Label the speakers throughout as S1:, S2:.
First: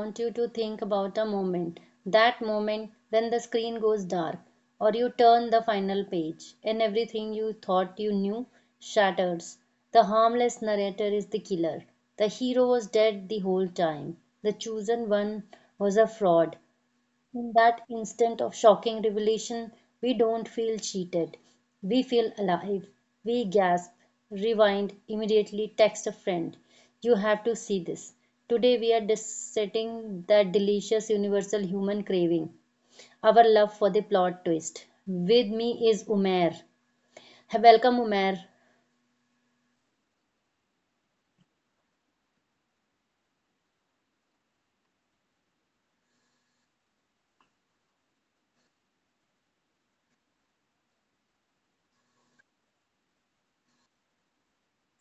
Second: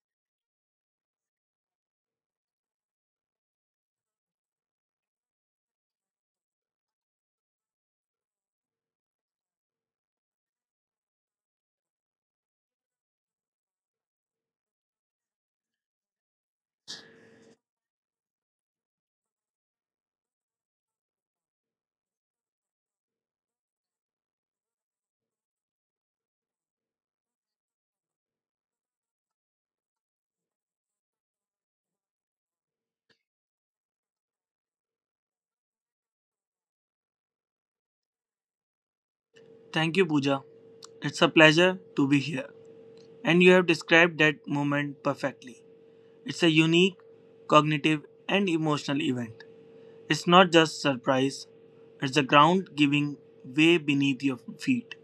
S1: want you to think about a moment that moment when the screen goes dark, or you turn the final page, and everything you thought you knew shatters. The harmless narrator is the killer. The hero was dead the whole time. The chosen one was a fraud. In that instant of shocking revelation, we don't feel cheated. We feel alive. We gasp, rewind, immediately text a friend. You have to see this. Today we are dissecting that delicious universal human craving, our love for the plot twist. With me is Umair. Welcome, Umair.
S2: Thank you, Pooja. It's a pleasure to be here. And you have described that moment perfectly. It's a unique cognitive and emotional event. It's not just surprise, it's the ground giving way beneath your feet,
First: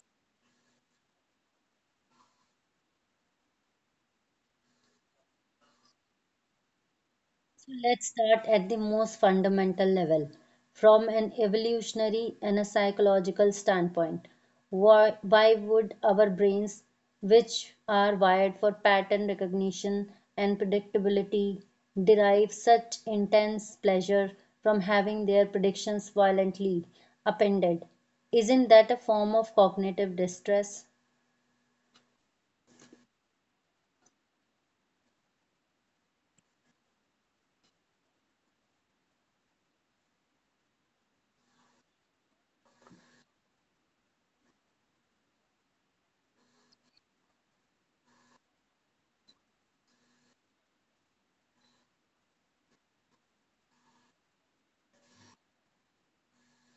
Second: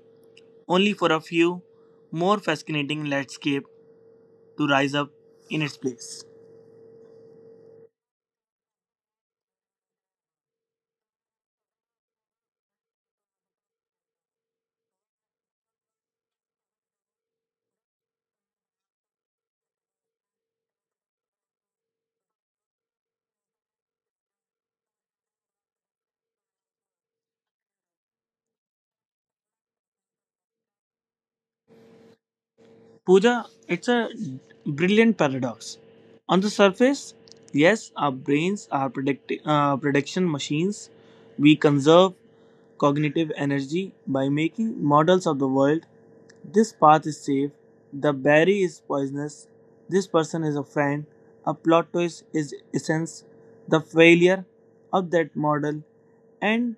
S2: only for a few more fascinating landscape to rise up in its place.
S1: So let's start at the most fundamental level. From an evolutionary and a psychological standpoint, why would our brains, which are wired for pattern recognition and predictability, derive such intense pleasure from having their predictions violently upended? Isn't that a form of cognitive distress?
S2: Pooja, it's a brilliant paradox. On the surface, yes, our brains are prediction machines. We conserve cognitive energy by making models of the world. This path is safe. The berry is poisonous. This person is a friend. A plot twist is essence. The failure of that model. And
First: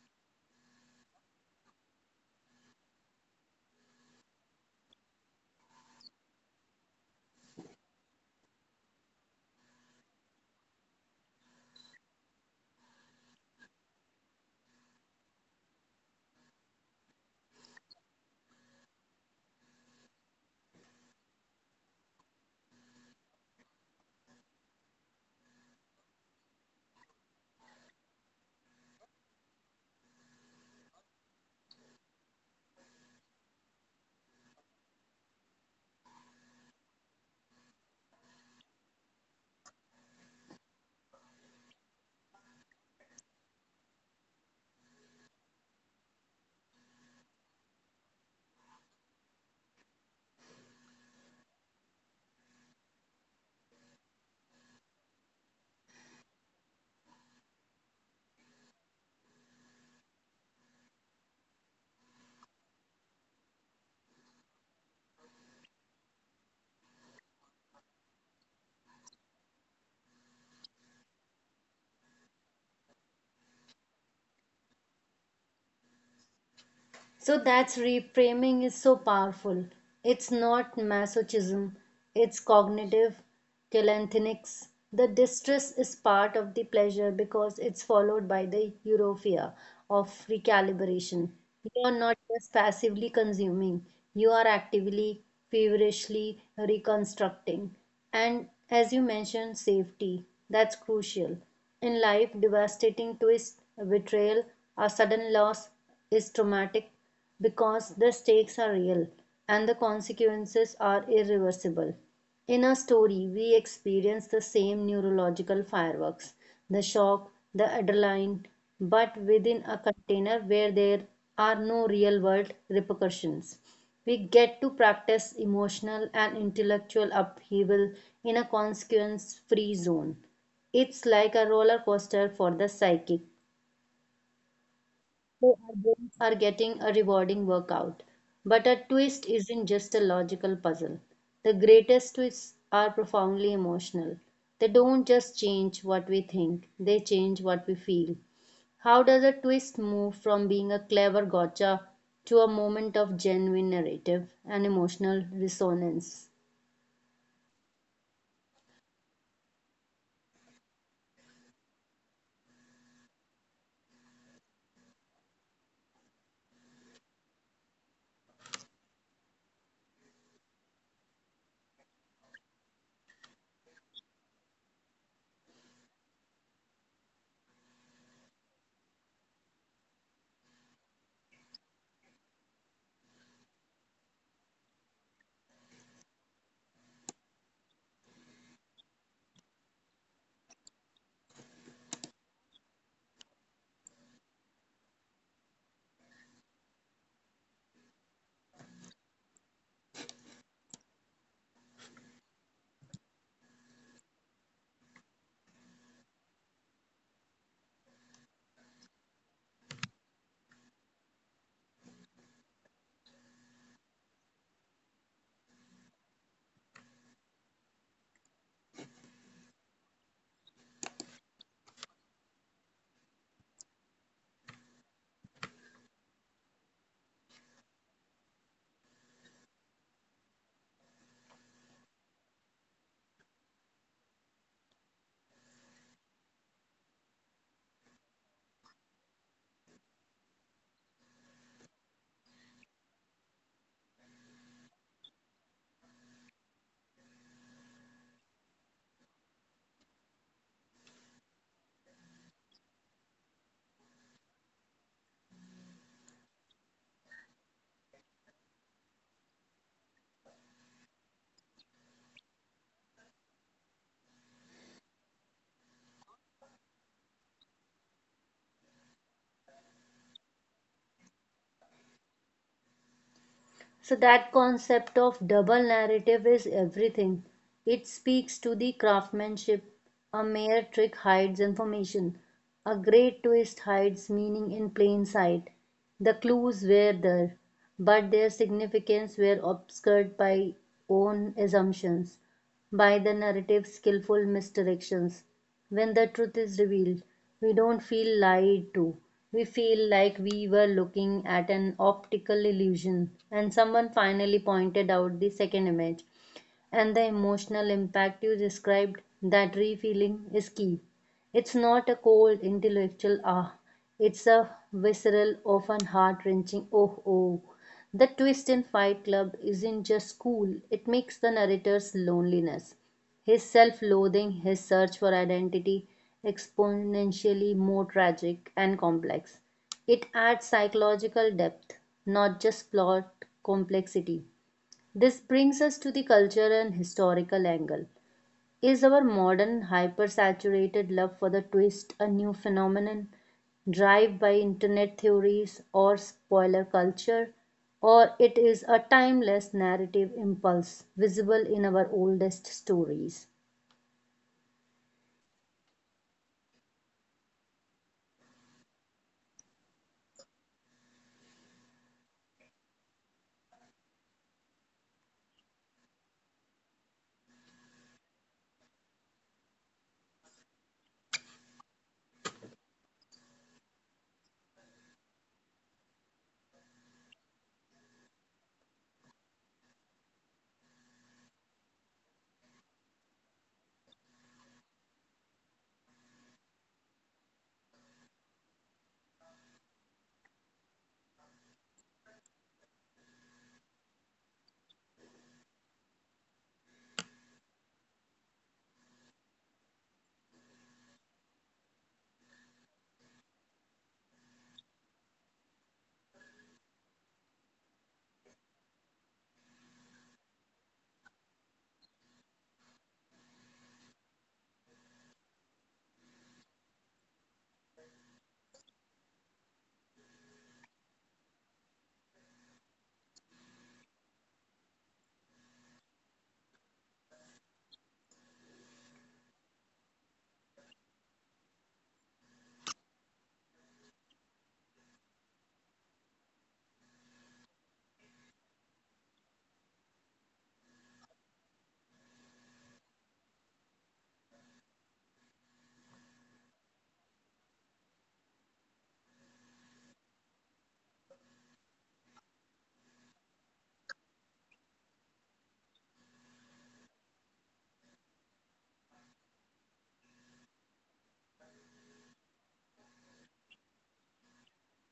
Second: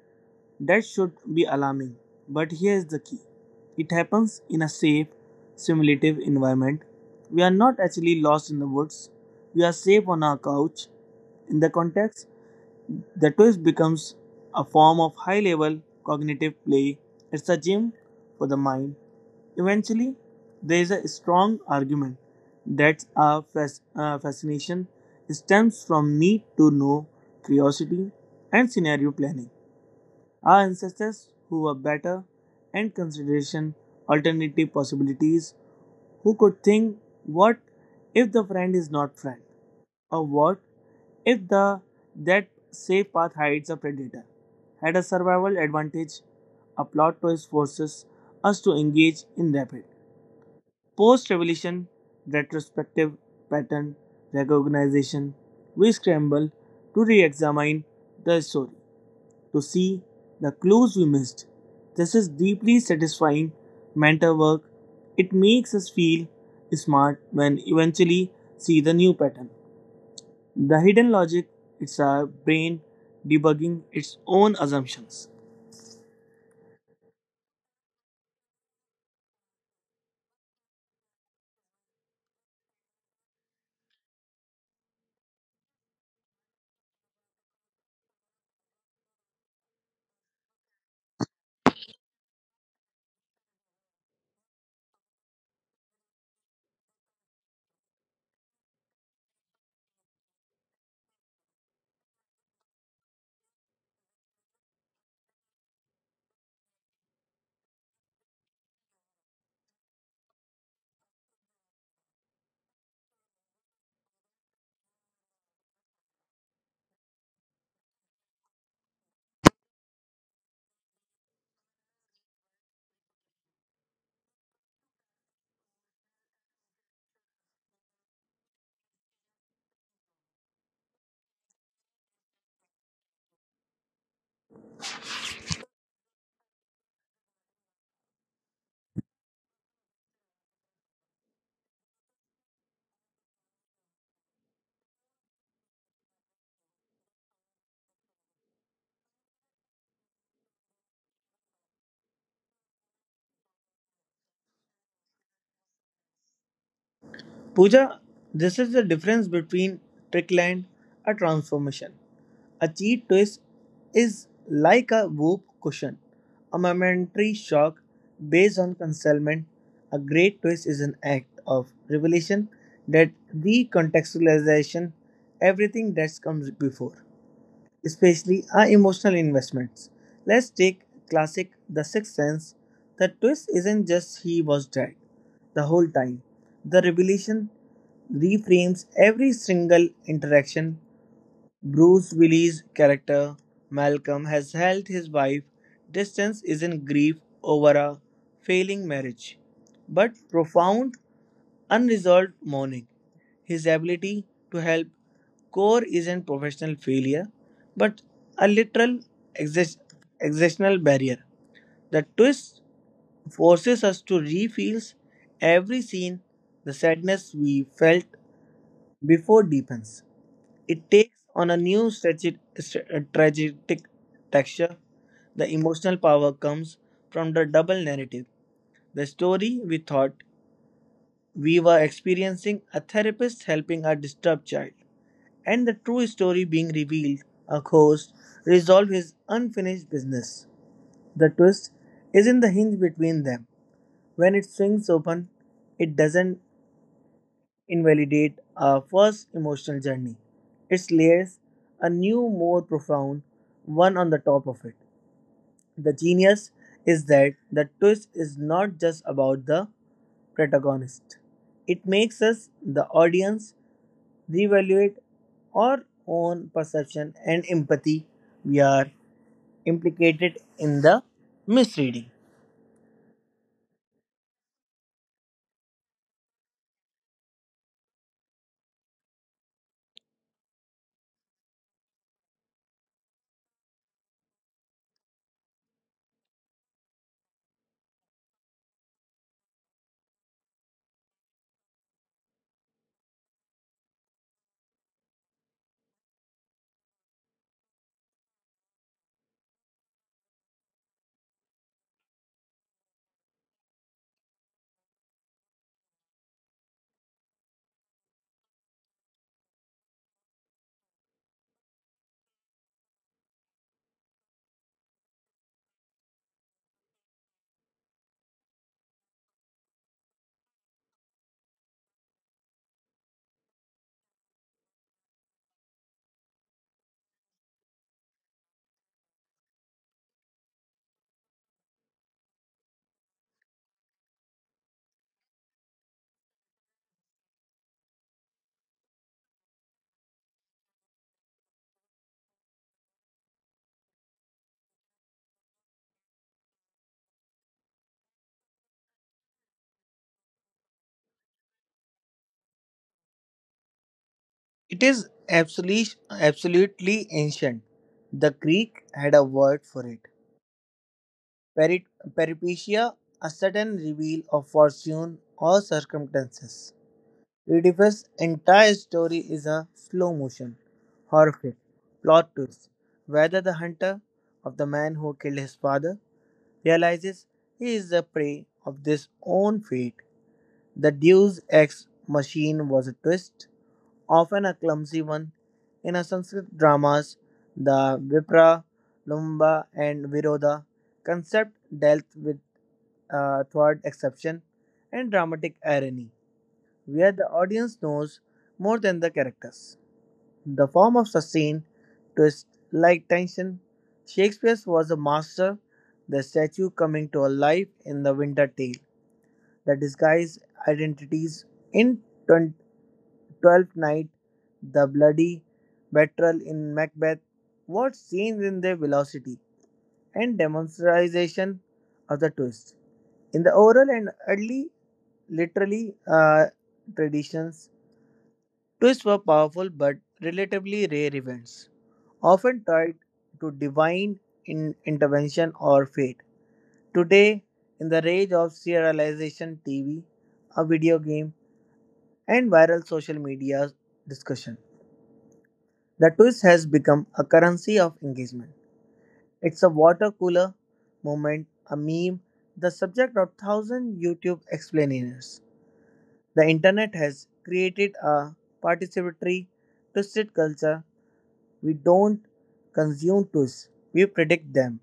S2: that should be alarming, but here's the key it happens in a safe, simulative environment. We are not actually lost in the woods, we are safe on our couch. In the context, the twist becomes a form of high level cognitive play. It's a gym for the mind. Eventually, there is a strong argument that our fascination stems from need to know, curiosity, and scenario planning. Our ancestors who were better and consideration alternative possibilities, who could think what if the friend is not friend, or what if the that safe path hides a predator, had a survival advantage, a plot twist forces us to engage in rapid post-revolution retrospective pattern recognition. We scramble to re-examine the story to see the clues we missed. This is deeply satisfying mental work. It makes us feel smart when eventually see the new pattern. The hidden logic it's our brain debugging its own assumptions.
S1: So that's reframing is so powerful. It's not masochism, it's cognitive telanthinics. The distress is part of the pleasure because it's followed by the euphoria of recalibration. You are not just passively consuming, you are actively, feverishly reconstructing. And as you mentioned, safety, that's crucial. In life, devastating twist, betrayal, or sudden loss is traumatic because the stakes are real and the consequences are irreversible. In a story, we experience the same neurological fireworks, the shock, the adrenaline, but within a container where there are no real world repercussions. We get to practice emotional and intellectual upheaval in a consequence free zone. It's like a roller coaster for the psychic or getting a rewarding workout. But a twist isn't just a logical puzzle. The greatest twists are profoundly emotional. They don't just change what we think, they change what we feel. How does a twist move from being a clever gotcha to a moment of genuine narrative and emotional resonance?
S2: Pooja, this is the difference between trickland and a transformation. A cheat twist is like a whoop cushion, a momentary shock based on concealment. A great twist is an act of revelation that recontextualization everything that comes before, especially our emotional investments. Let's take classic The Sixth Sense. The twist isn't just he was dead the whole time. The revelation reframes every single interaction. Bruce Willis' character Malcolm has helped his wife distance is in grief over a failing marriage, but profound unresolved mourning. His ability to help Core isn't professional failure, but a literal exist- existential barrier. The twist forces us to refill every scene. The sadness we felt before deepens. It takes on a new tragic texture. The emotional power comes from the double narrative. The story we thought we were experiencing a therapist helping a disturbed child, and the true story being revealed a ghost resolved his unfinished business. The twist is in the hinge between them. When it swings open, it doesn't invalidate our first emotional journey. It layers a new, more profound one on the top of it. The genius is that the twist is not just about the protagonist. It makes us, the audience, reevaluate our own perception and empathy we are implicated in the misreading.
S1: So that concept of double narrative is everything. It speaks to the craftsmanship. A mere trick hides information. A great twist hides meaning in plain sight. The clues were there, but their significance were obscured by own assumptions by the narrative's skillful misdirections. When the truth is revealed, we don't feel lied to. We feel like we were looking at an optical illusion, and someone finally pointed out the second image. And the emotional impact you described, that re feeling is key. It's not a cold, intellectual ah, it's a visceral, often heart wrenching oh oh. The twist in Fight Club isn't just cool, it makes the narrator's loneliness, his self loathing, his search for identity exponentially more tragic and complex. It adds psychological depth, not just plot complexity. This brings us to the cultural and historical angle. Is our modern hypersaturated love for the twist a new phenomenon driven by internet theories or spoiler culture, or it is a timeless narrative impulse visible in our oldest stories?
S2: It is absolutely, absolutely ancient. The Greek had a word for it Peri- peripecia, a sudden reveal of fortune or circumstances. Oedipus' entire story is a slow motion, horrific plot twist. Whether the hunter of the man who killed his father realizes he is the prey of his own fate. The Deus Ex machine was a twist often a clumsy one. In our Sanskrit dramas, the Vipra, Lumba, and Viroda concept dealt with third exception and dramatic irony, where the audience knows more than the characters. The form of sustained twist like tension, Shakespeare was a master, the statue coming to life in the winter tale, the disguised identities in Twelfth Night, the bloody battle in Macbeth, what scenes in their velocity and demonstration of the twist. In the oral and early literary traditions, twists were powerful but relatively rare events, often tied to divine intervention or fate. Today, in the rage of serialization TV, a video game, and viral social media discussion. The twist has become a currency of engagement. It's a water cooler moment, a meme, the subject of thousand YouTube explainers. The internet has created a participatory, twisted culture. We don't consume twists, we predict them,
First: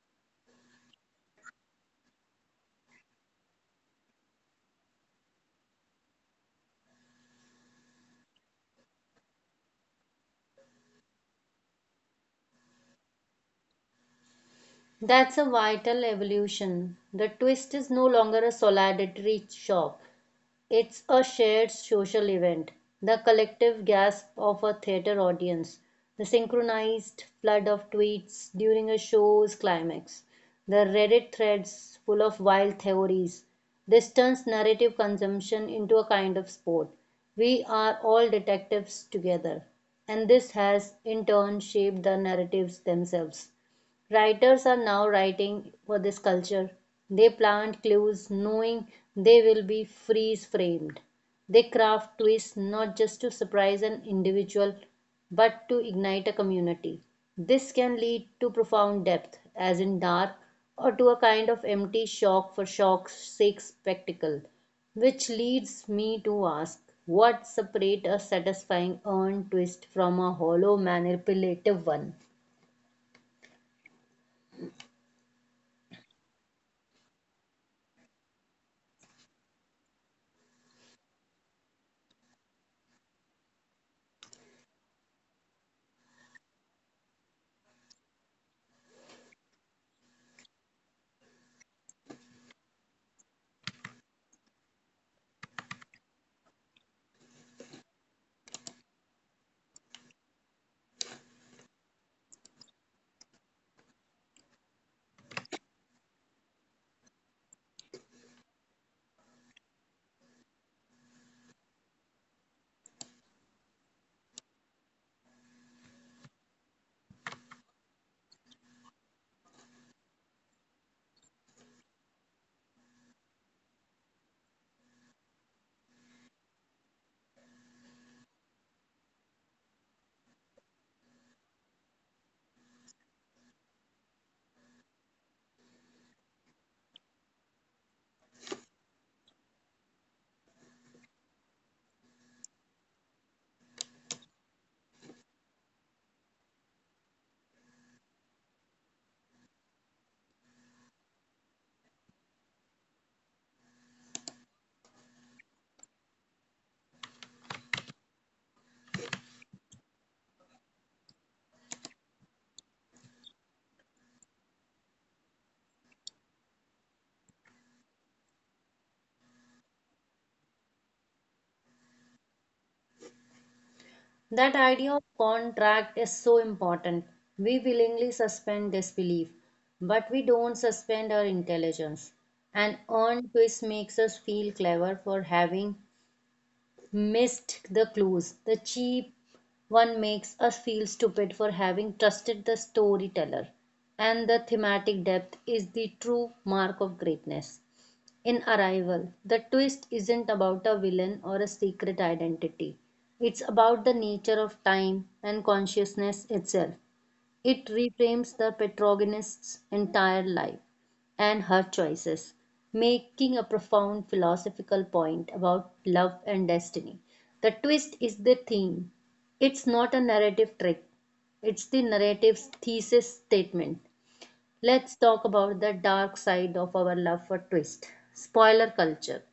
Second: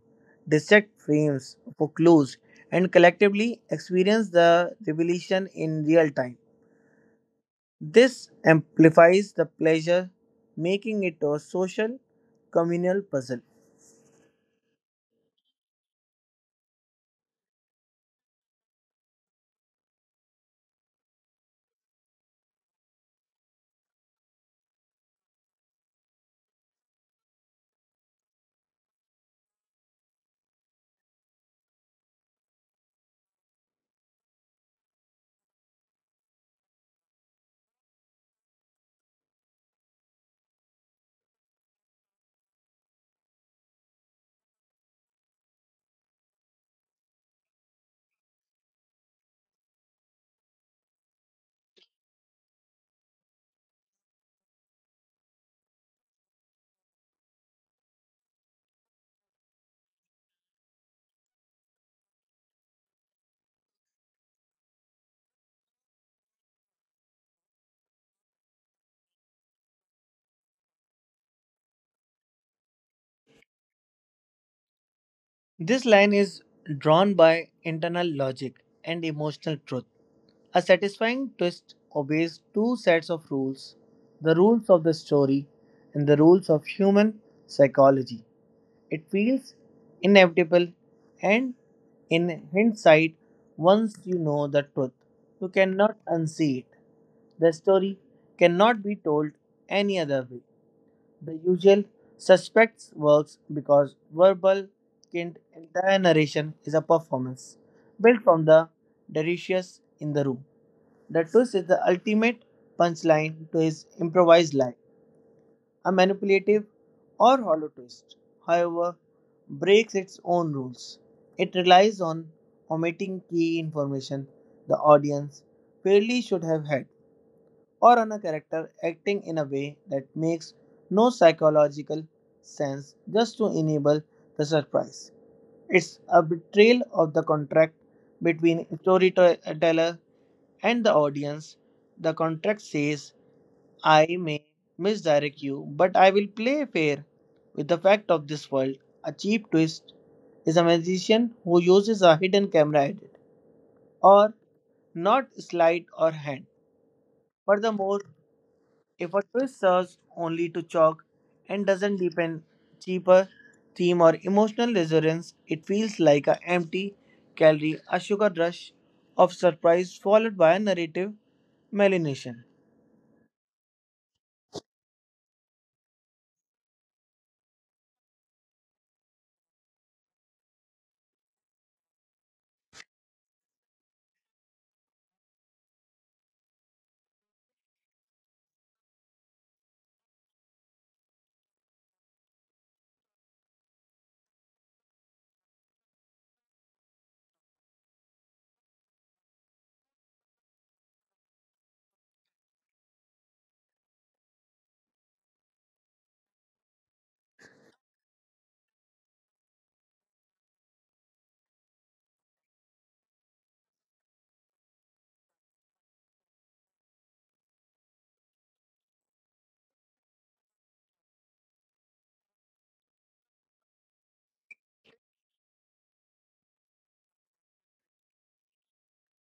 S2: dissect frames for clues, and collectively experience the revelation in real time. This amplifies the pleasure, making it a social, communal puzzle.
S1: That's a vital evolution. The twist is no longer a solitary chop. It's a shared social event, the collective gasp of a theater audience, the synchronized flood of tweets during a show's climax, the Reddit threads full of wild theories. This turns narrative consumption into a kind of sport. We are all detectives together, and this has in turn shaped the narratives themselves. Writers are now writing for this culture. They plant clues knowing they will be freeze framed. They craft twists not just to surprise an individual but to ignite a community. This can lead to profound depth, as in Dark, or to a kind of empty shock for shock's sake spectacle, which leads me to ask, what separates a satisfying earned twist from a hollow manipulative one?
S2: This line is drawn by internal logic and emotional truth. A satisfying twist obeys two sets of rules the rules of the story and the rules of human psychology. It feels inevitable, and in hindsight, once you know the truth, you cannot unsee it. The story cannot be told any other way. The usual suspects works because verbal kind entire narration is a performance built from the delirious in the room. The twist is the ultimate punchline to his improvised lie, a manipulative or hollow twist. However, breaks its own rules. It relies on omitting key information the audience fairly should have had or on a character acting in a way that makes no psychological sense just to enable the surprise. It's a betrayal of the contract between storyteller and the audience. The contract says, I may misdirect you, but I will play fair with the fact of this world. A cheap twist is a magician who uses a hidden camera edit or not slide or hand. Furthermore, if a tourist serves only to chalk and doesn't deepen cheaper theme or emotional resonance, it feels like an empty calorie, a sugar rush of surprise followed by a narrative malination.
S1: That idea of contract is so important. We willingly suspend disbelief, but we don't suspend our intelligence. An earned twist makes us feel clever for having missed the clues. The cheap one makes us feel stupid for having trusted the storyteller. And the thematic depth is the true mark of greatness. In Arrival, the twist isn't about a villain or a secret identity. It's about the nature of time and consciousness itself. It reframes the protagonist's entire life and her choices, making a profound philosophical point about love and destiny. The twist is the theme. It's not a narrative trick, it's the narrative's thesis statement. Let's talk about the dark side of our love for twist spoiler culture.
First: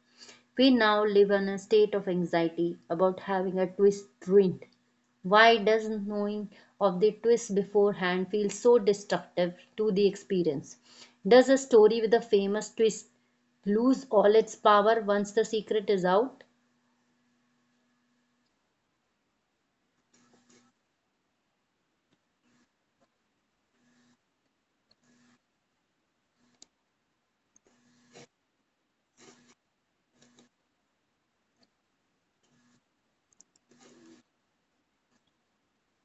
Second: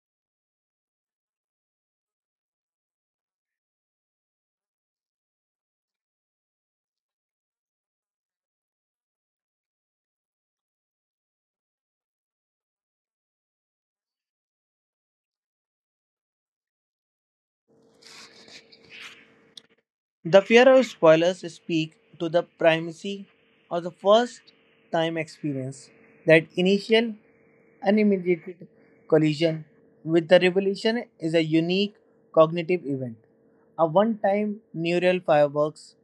S1: We now live in a state of anxiety about having a twist ruined. Why does knowing of the twist beforehand feel so destructive to the experience? Does a story with a famous twist lose all its power once the secret is out?
S2: The fear of spoilers speak to the primacy of the first time experience, that initial unmediated collision with the revelation is a unique cognitive event, a one time neural fireworks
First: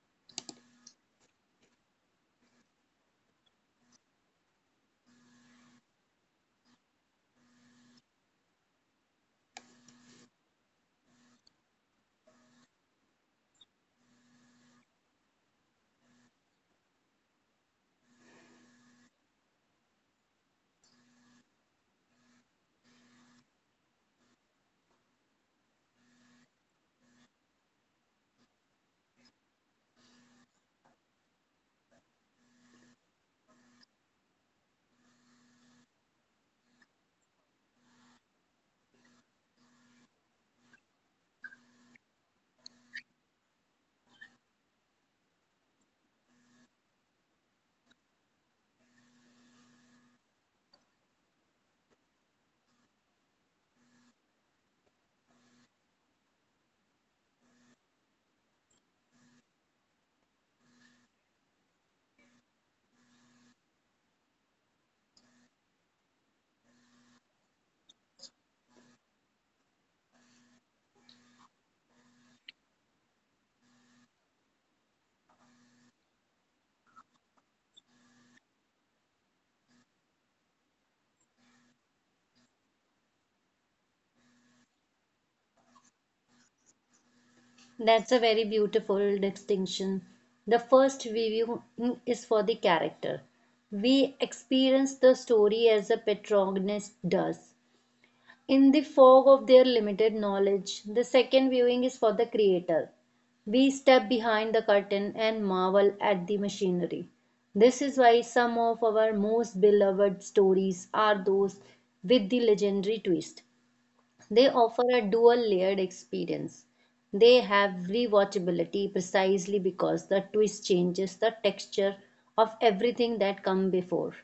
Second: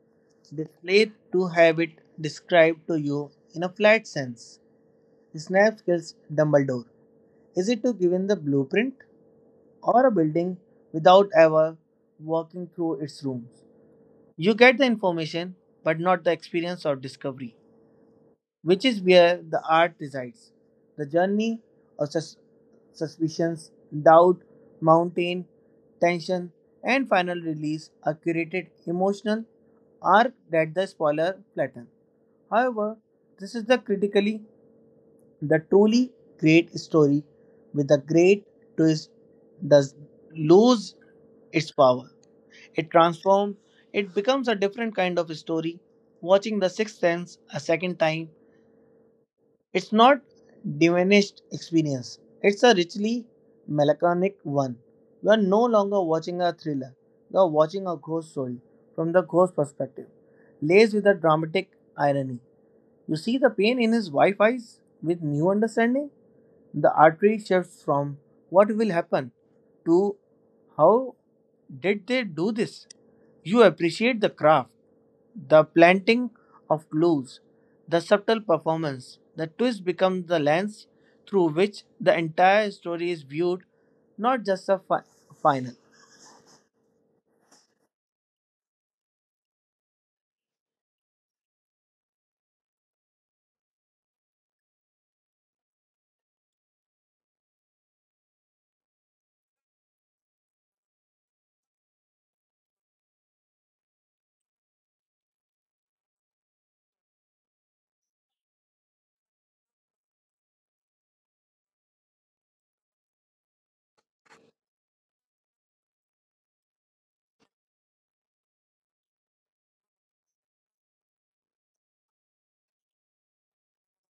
S2: displayed to have it described to you in a flat sense. Snape kills Dumbledore. Is it to give him the blueprint or a building without ever walking through its rooms? You get the information but not the experience of discovery, which is where the art resides. The journey of suspicions, doubt, mountain, tension, and final release are curated emotional arc that the spoiler flattens. However, this is the critically the truly great story with a great twist does lose its power. It transforms, it becomes a different kind of story. Watching The Sixth Sense a second time, it's not diminished experience. It's a richly melancholic one. You are no longer watching a thriller. You are watching a ghost story from the ghost perspective, laced with a dramatic irony. You see the pain in his wife's eyes with new understanding? The artery shifts from what will happen to how did they do this? You appreciate the craft, the planting of clues, the subtle performance. The twist becomes the lens through which the entire story is viewed, not just a final.
S1: That's a very beautiful distinction. The first viewing is for the character. We experience the story as a protagonist does, in the fog of their limited knowledge. The second viewing is for the creator. We step behind the curtain and marvel at the machinery. This is why some of our most beloved stories are those with the legendary twist. They offer a dual layered experience. They have rewatchability precisely because the twist changes the texture of everything that come before.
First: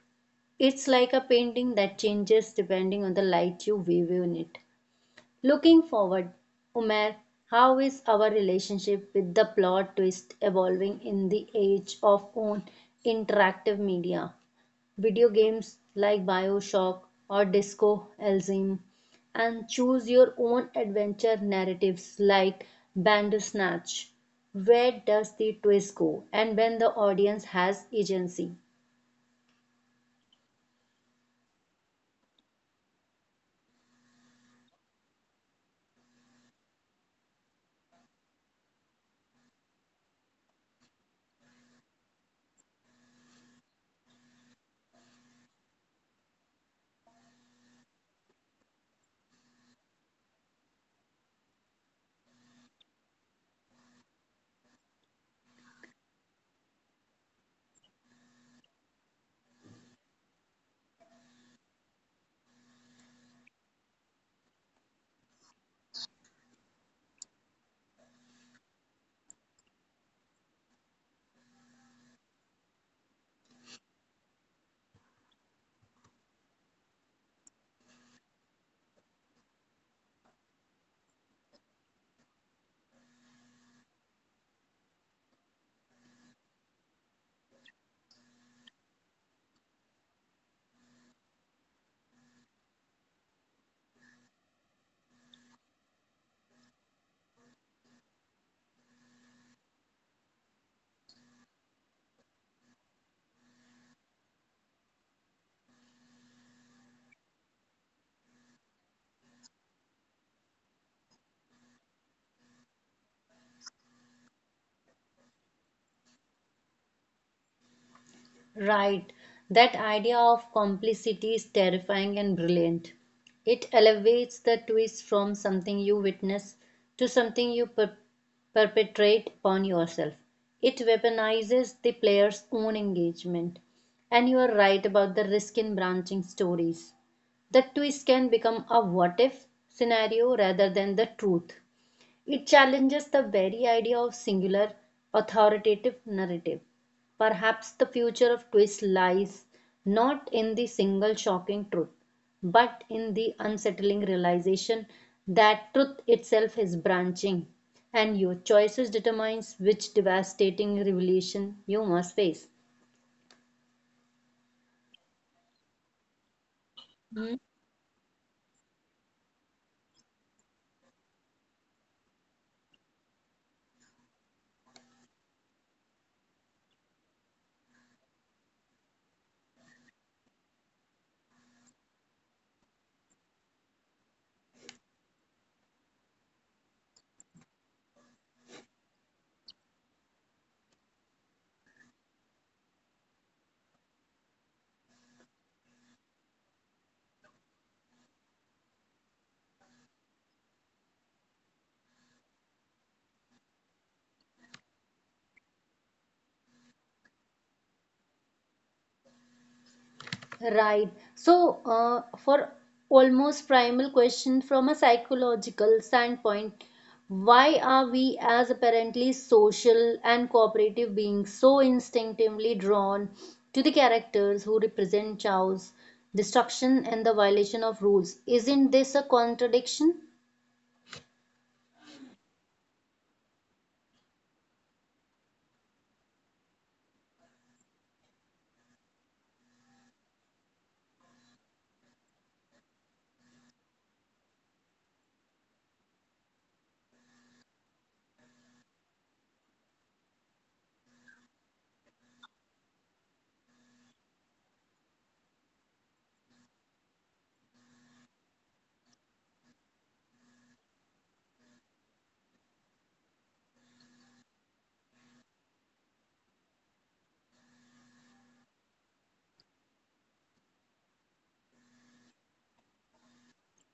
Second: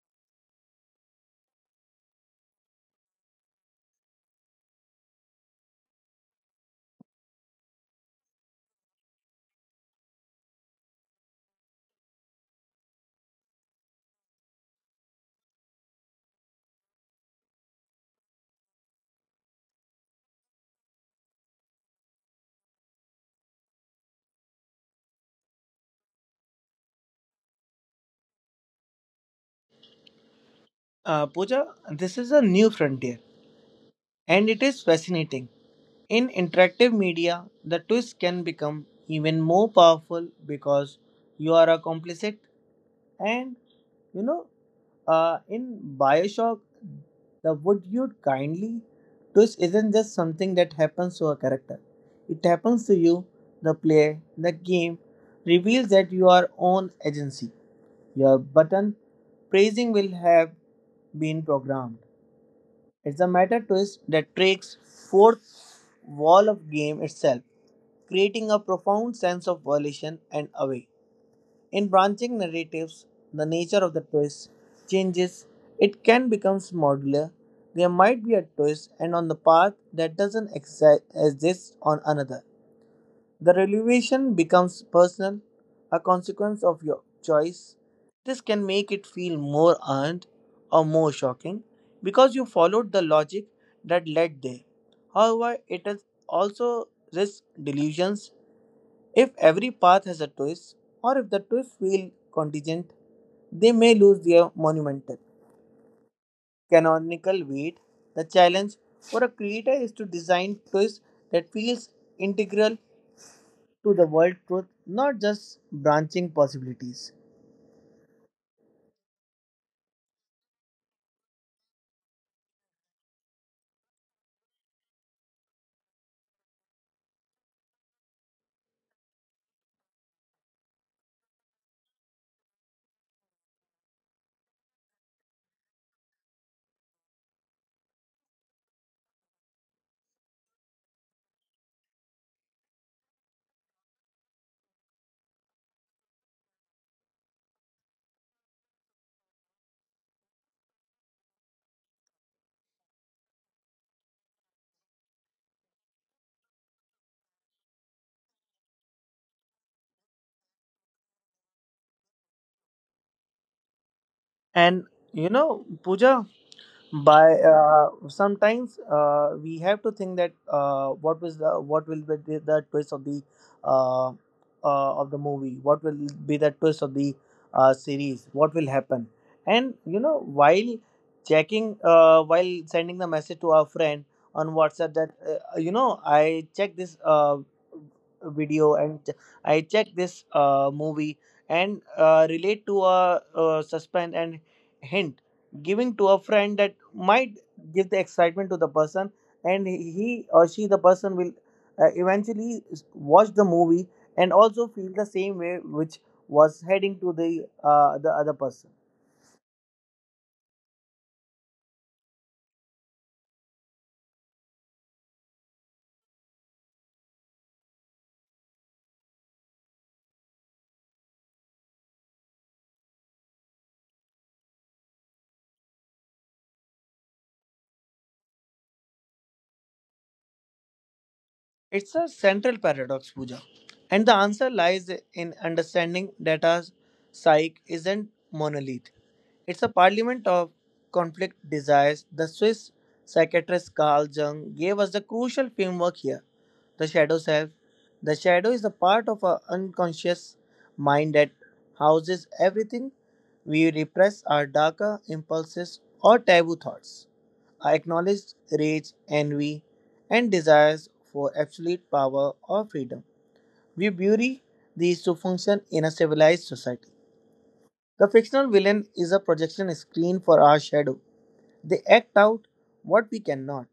S1: It's like a painting that changes depending on the light you view in it. Looking forward, Umair, how is our relationship with the plot twist evolving in the age of own interactive media? Video games like Bioshock or Disco Elysium, and choose your own adventure narratives like Bandersnatch. Where does the twist go, and when the audience has agency?
S2: Pooja, this is a new frontier. And it is fascinating. In interactive media, the twist can become even more powerful because you are a complicit. And you know, in Bioshock, the would you kindly twist isn't just something that happens to a character, it happens to you, the player. The game reveals that you are on agency. Your button praising will have been programmed. It's a meta twist that breaks fourth wall of game itself, creating a profound sense of violation and away. In branching narratives, the nature of the twist changes. It can become modular. There might be a twist and on the path that doesn't exist on another. The revelation becomes personal, a consequence of your choice. This can make it feel more earned or more shocking because you followed the logic that led there. However, it is also risks delusions. If every path has a twist, or if the twists feel contingent, they may lose their monumental canonical weight. The challenge for a creator is to design twists that feels integral to the world truth, not just branching possibilities.
S1: Right. That idea of complicity is terrifying and brilliant. It elevates the twist from something you witness to something you perpetrate upon yourself. It weaponizes the player's own engagement. And you are right about the risk in branching stories. The twist can become a what if scenario rather than the truth. It challenges the very idea of singular, authoritative narrative. Perhaps the future of twist lies not in the single shocking truth, but in the unsettling realization that truth itself is branching, and your choices determines which devastating revelation you must face.
S2: And you know, Pooja, by sometimes we have to think that what will be the twist uh, of the movie what will be the twist of the series what will happen and you know while checking while sending the message to our friend on WhatsApp that you know I checked this video and I checked this movie and relate to a suspense and hint giving to a friend that might give the excitement to the person and he or she the person will eventually watch the movie and also feel the same way which was heading to the other person.
S1: Right. So, for almost primal question from a psychological standpoint, why are we as apparently social and cooperative beings so instinctively drawn to the characters who represent chaos, destruction, and the violation of rules? Isn't this a contradiction?
S2: It's a central paradox, Pooja, and the answer lies in understanding that our psyche isn't monolith it's a parliament of conflict desires the Swiss psychiatrist Carl Jung gave us the crucial framework here the shadow self. The shadow is a part of our unconscious mind that houses everything we repress our darker impulses or taboo thoughts. I acknowledge rage, envy, and desires for absolute power or freedom. We bury these to function in a civilized society. The fictional villain is a projection screen for our shadow. They act out what we cannot.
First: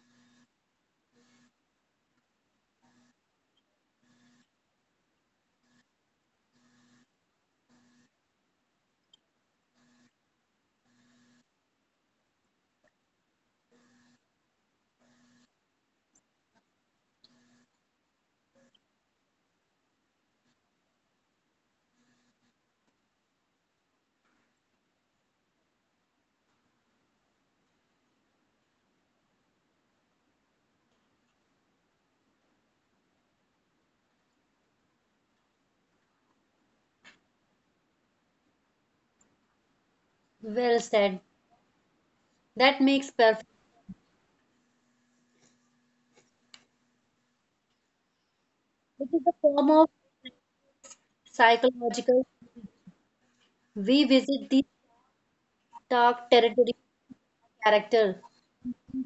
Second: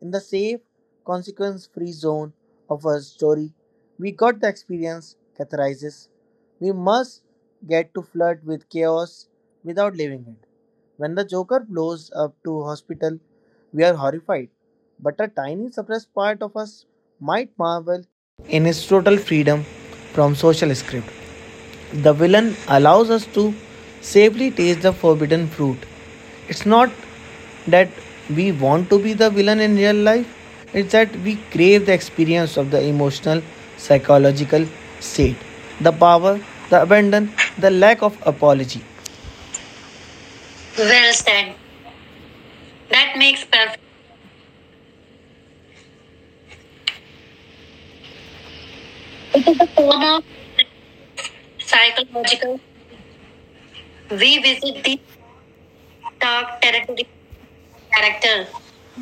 S2: In the safe, consequence free zone of our story, we got the experience catharsis. We must get to flirt with chaos without living it. When the Joker blows up to hospital, we are horrified, but a tiny suppressed part of us might marvel in his total freedom from social script. The villain allows us to safely taste the forbidden fruit. It's not that we want to be the villain in real life, it's that we crave the experience of the emotional psychological state, the power, the abandon, the lack of apology.
S1: Well said.
S2: Well said.
S1: That makes
S2: That
S1: perfect.
S2: makes perfect.
S1: It is a form of
S2: Homo
S1: psychological.
S2: psychological.
S1: We
S2: We
S1: visit the
S2: visit the
S1: dark
S2: dark
S1: territory
S2: territory
S1: of character,
S2: character,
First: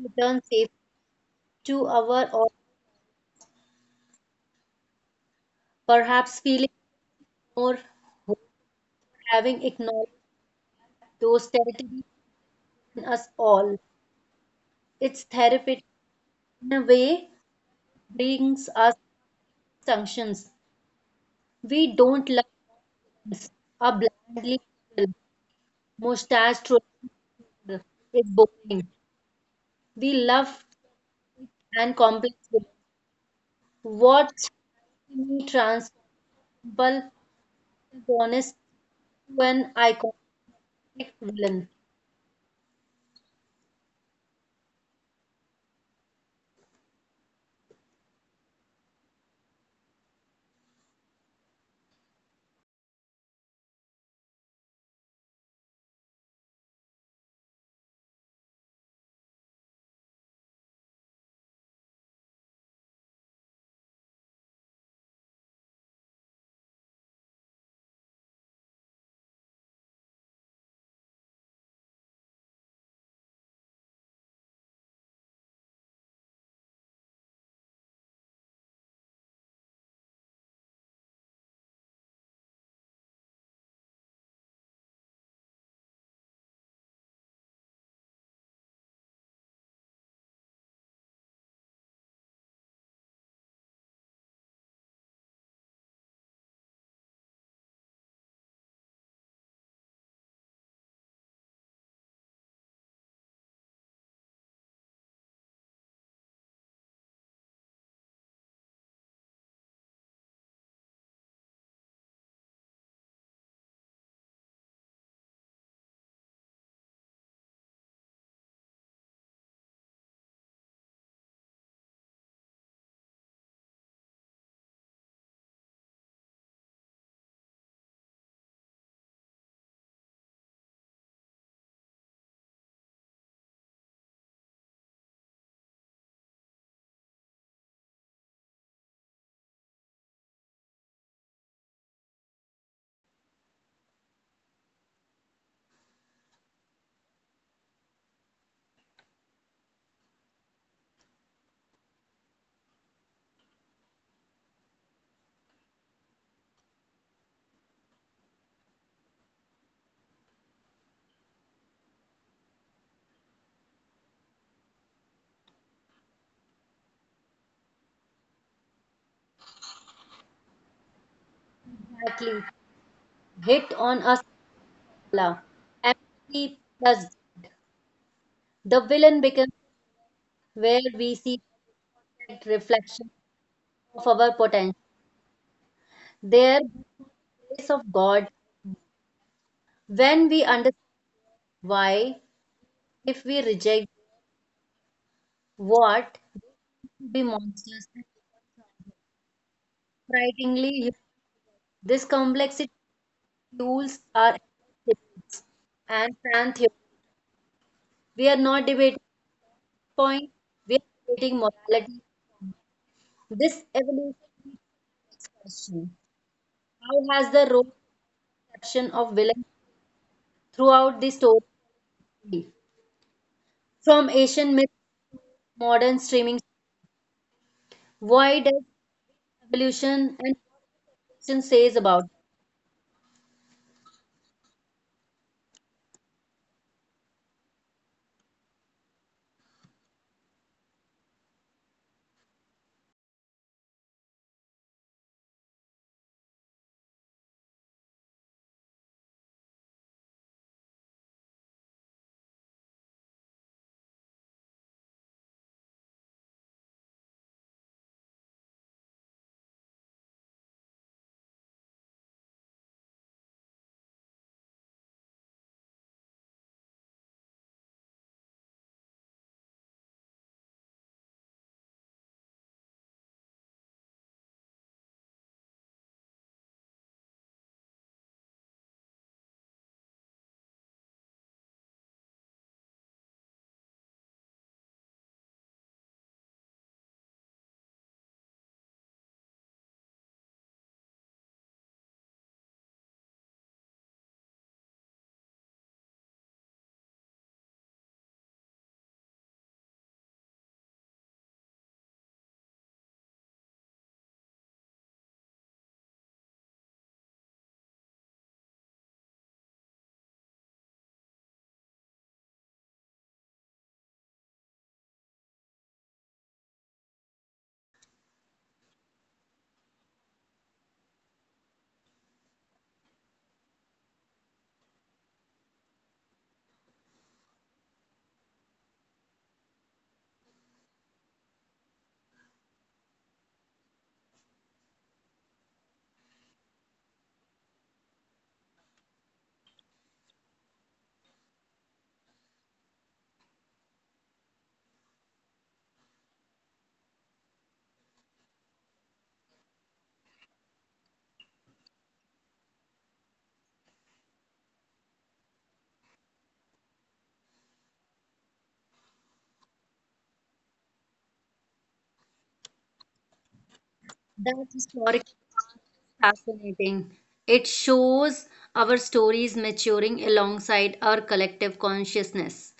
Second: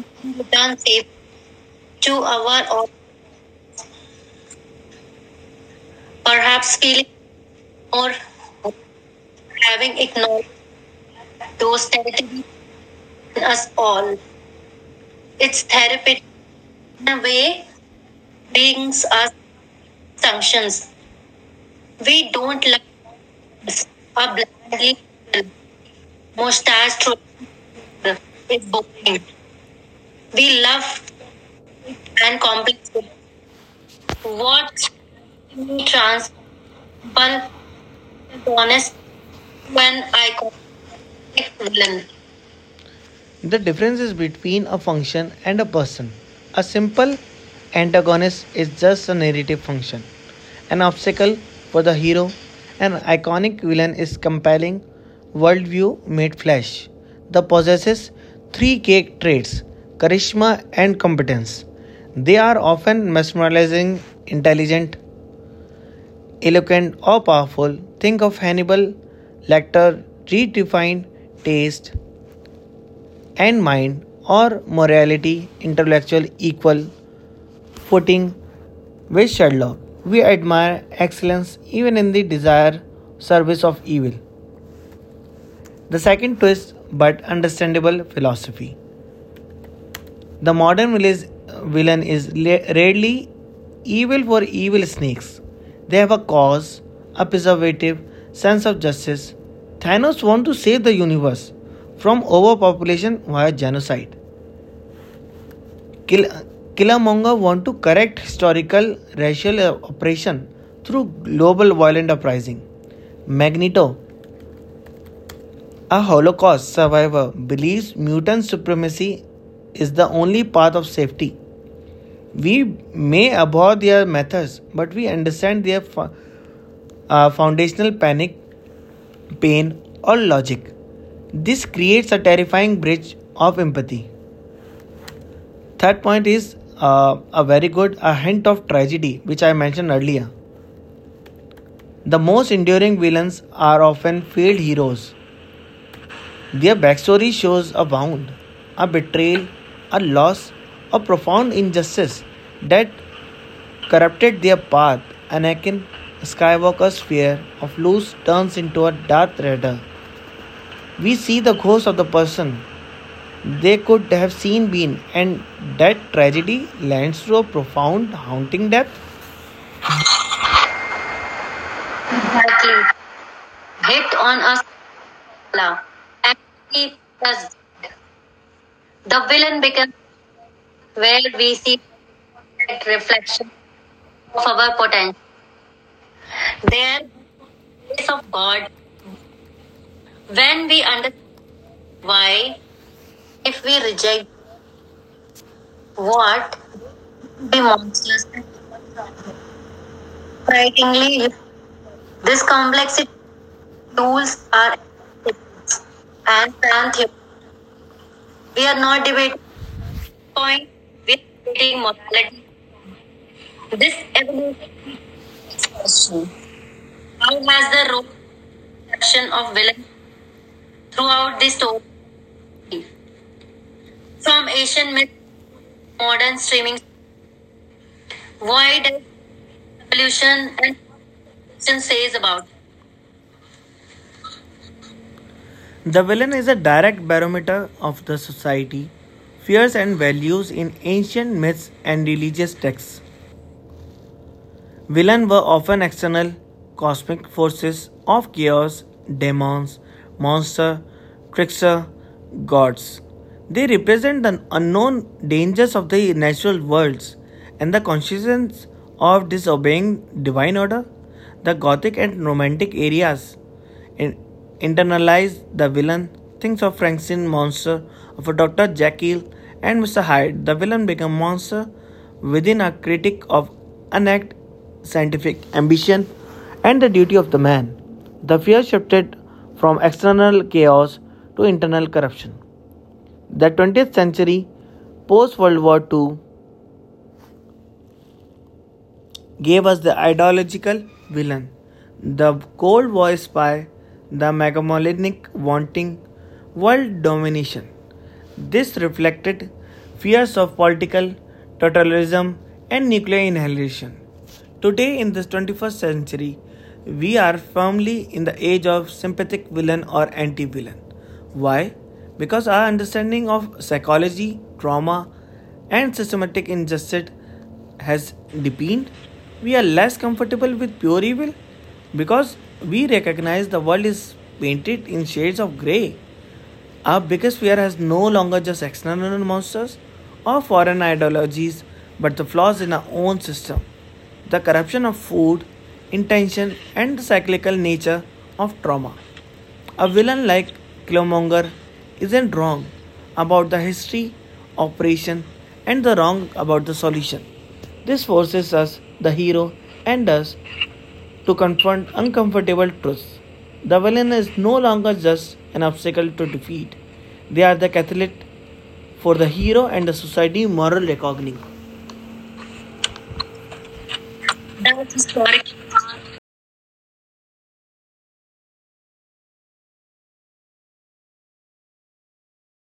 S1: return safe
S2: return safe
S1: to
S2: to
S1: our or
S2: our or
S1: perhaps feeling
S2: perhaps feeling
S1: more
S2: or
S1: whole having
S2: having
S1: acknowledged
S2: ignored
S1: those
S2: those
S1: territories
S2: territories
S1: in us
S2: in us
S1: all.
S2: all.
S1: It's
S2: It's
S1: therapeutic
S2: therapeutic.
S1: in a
S2: The
S1: way,
S2: way
S1: brings us
S2: brings us
S1: sanctions.
S2: assumptions.
S1: We don't
S2: We
S1: love
S2: don't like
S1: things,
S2: this.
S1: are
S2: A
S1: blindly
S2: blindly
S1: cruel, mustache
S2: mustache
S1: twirling
S2: troll
S1: people is
S2: is
S1: boring.
S2: boring.
S1: We
S2: We
S1: love
S2: love
S1: and complex
S2: and
S1: women.
S2: complex.
S1: What
S2: What
S1: we transformable
S2: trans one
S1: protagonist
S2: honest
S1: to an
S2: when
S1: iconic
S2: I call
S1: villain.
S2: villain. The difference is between a function and a person. A simple antagonist is just a narrative function, an obstacle for the hero. An iconic villain is compelling worldview made flesh that possesses three key traits, charisma and competence. They are often mesmerizing, intelligent, eloquent, or powerful. Think of Hannibal Lecter, redefined taste, and mind or morality intellectual equal footing with Sherlock. We admire excellence even in the desire service of evil. The second twist but understandable philosophy. The modern villain is rarely evil for evil snakes. They have a cause, a preservative, sense of justice. Thanos wants to save the universe from overpopulation via genocide. Kill, Killmonger want to correct historical racial oppression through global violent uprising. Magneto, a Holocaust survivor, believes mutant supremacy is the only path of safety. We may abhor their methods, but we understand their foundational panic, pain, or logic. This creates a terrifying bridge of empathy. Third point is a very good a hint of tragedy, which I mentioned earlier. The most enduring villains are often failed heroes. Their backstory shows a wound, a betrayal, a loss, a profound injustice that corrupted their path. Anakin Skywalker's fear of Luke turns into a Darth Raider. We see the ghost of the person they could have seen been, and that tragedy lands to a profound, haunting depth.
S1: Exactly.
S2: Exactly.
S1: Hit on
S2: Hit
S1: us
S2: on a
S1: love.
S2: scala.
S1: Empathy
S2: Empathy
S1: does.
S2: does.
S1: The
S2: The
S1: villain becomes
S2: villain becomes
S1: where we
S2: where
S1: see
S2: we see
S1: perfect
S2: perfect
S1: reflection
S2: reflection
S1: of our
S2: of our
S1: potential.
S2: potential.
S1: There,
S2: There, is
S1: the
S2: the
S1: grace of
S2: grace of
S1: God,
S2: God,
S1: when we
S2: when
S1: understand
S2: we understand
S1: why,
S2: why,
S1: if we
S2: if we
S1: reject
S2: reject
S1: what, we
S2: what,
S1: will be
S2: we
S1: monsters.
S2: monsters.
S1: Frighteningly, human.
S2: Frightingly,
S1: This
S2: this
S1: complexity
S2: complexity
S1: fuels our
S2: tools are
S1: ethics and fan
S2: and
S1: theory.
S2: pantheon.
S1: We are
S2: We
S1: not
S2: are
S1: debating
S2: not debating
S1: point,
S2: point,
S1: we are
S2: we are
S1: debating
S2: debating
S1: morality.
S2: morality.
S1: This
S2: This
S1: evolution
S2: evolution
S1: makes
S2: is
S1: question.
S2: question.
S1: How has
S2: How
S1: the
S2: has
S1: role
S2: the role
S1: perception of
S2: action
S1: villain
S2: of villain
S1: throughout the
S2: throughout
S1: story.
S2: the story
S1: From
S2: from
S1: Asian myths,
S2: Asian myth
S1: to modern
S2: modern
S1: streaming,
S2: streaming.
S1: why does
S2: Why does
S1: evolution and
S2: evolution and
S1: evolution says
S2: evolution
S1: about
S2: says about it? The villain is a direct barometer of the society, fears and values in ancient myths and religious texts. Villains were often external cosmic forces of chaos, demons, monsters, trickster, gods. They represent the unknown dangers of the natural worlds and the consequences of disobeying divine order. The Gothic and Romantic areas in- internalized, the villain thinks of Frankenstein monster, of a Dr. Jekyll and Mr. Hyde. The villain become monster within a critic of unact scientific ambition and the duty of the man. The fear shifted from external chaos to internal corruption. The 20th century, post World War II, gave us the ideological villain, the cold war spy, the megalomaniac wanting world domination. This reflected fears of political totalitarianism and nuclear annihilation. Today, in this 21st century, we are firmly in the age of sympathetic villain or anti villain. Why? Because our understanding of psychology, trauma, and systematic injustice has deepened. We are less comfortable with pure evil because we recognize the world is painted in shades of grey. Our biggest fear has no longer just external monsters or foreign ideologies, but the flaws in our own system, the corruption of food, intention, and the cyclical nature of trauma. A villain like Killmonger isn't wrong about the history, operation, and the wrong about the solution. This forces us, the hero, and us to confront uncomfortable truths. The villain is no longer just an obstacle to defeat, they are the catalyst for the hero and the society moral reckoning.
S1: that historic fascinating. It shows our stories maturing alongside our collective consciousness.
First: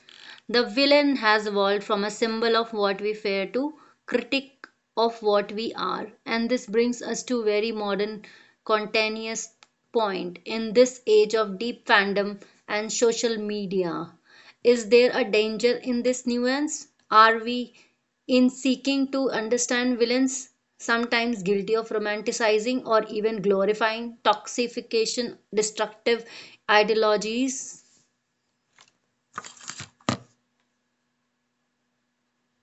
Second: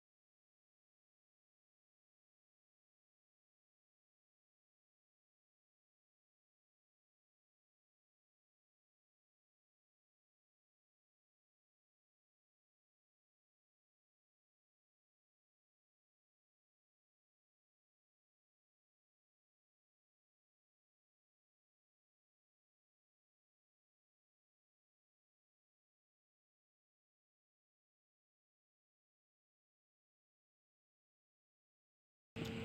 S1: The villain has evolved from a symbol of what we fear to critic of what we are. And this brings us to very modern contentious point in this age of deep fandom and social media. Is there a danger in this nuance? Are we in seeking to understand villains sometimes guilty of romanticizing or even glorifying toxification destructive ideologies?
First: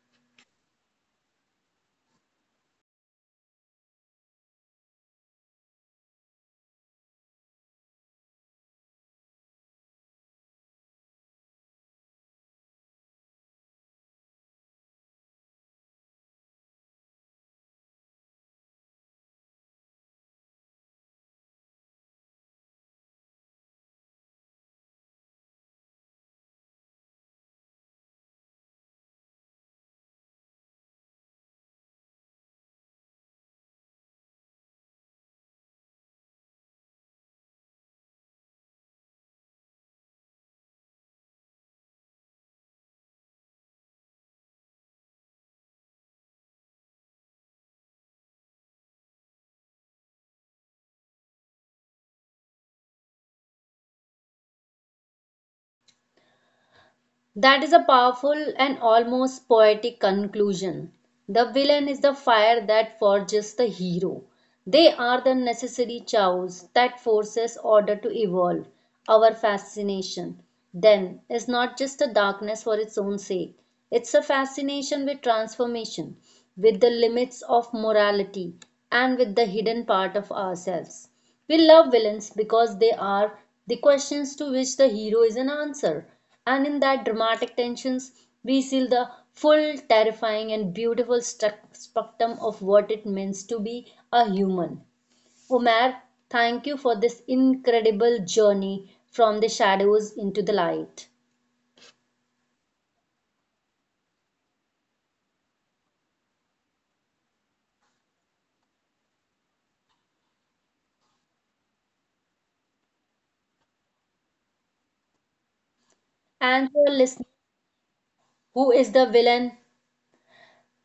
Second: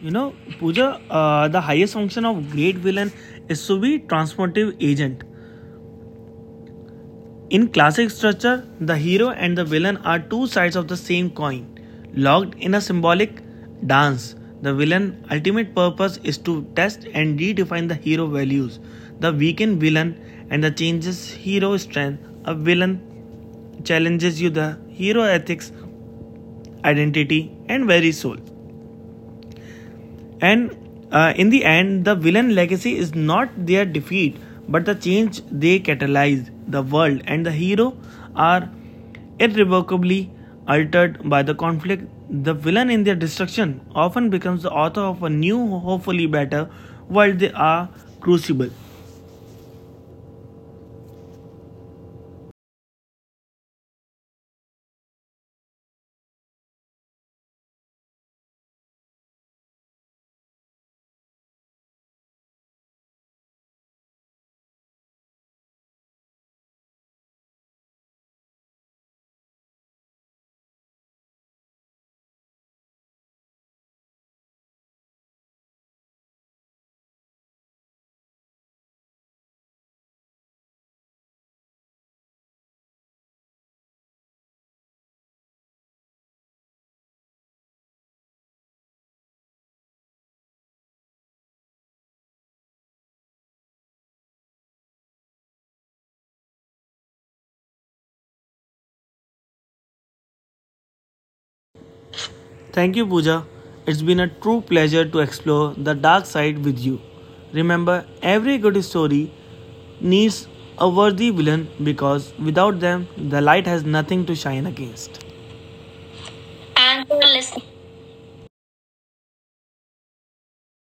S2: You know, Pooja, the highest function of great villain is to be transformative agent. In classic structure, the hero and the villain are two sides of the same coin. Locked in a symbolic dance, the villain's ultimate purpose is to test and redefine the hero values. The weakened villain and the changes hero strength. A villain challenges you the hero ethics, identity, and very soul. And in the end, the villain legacy is not their defeat, but the change they catalyze. The world and the hero are irrevocably altered by the conflict. The villain in their destruction often becomes the author of a new, hopefully better world they are crucible.
S1: That is a powerful and almost poetic conclusion. The villain is the fire that forges the hero. They are the necessary chaos that forces order to evolve. Our fascination, then, is not just a darkness for its own sake, it's a fascination with transformation, with the limits of morality, and with the hidden part of ourselves. We love villains because they are the questions to which the hero is an answer. And in that dramatic tensions, we see the full, terrifying, and beautiful spectrum of what it means to be a human. Omar, thank you for this incredible journey from the shadows into the light.
S2: Thank you, Pooja. It's been a true pleasure to explore the dark side with you. Remember, every good story needs a worthy villain because without them, the light has nothing to shine against.
S1: And for
S2: And for
S1: listener,
S2: listening.
S1: who is the villain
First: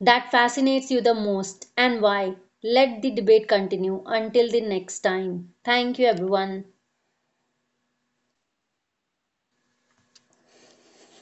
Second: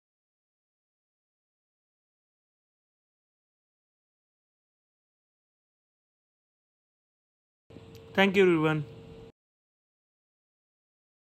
S1: that fascinates you the most and why? Let the debate continue until the next time. Thank you, everyone.
S2: Thank you, everyone.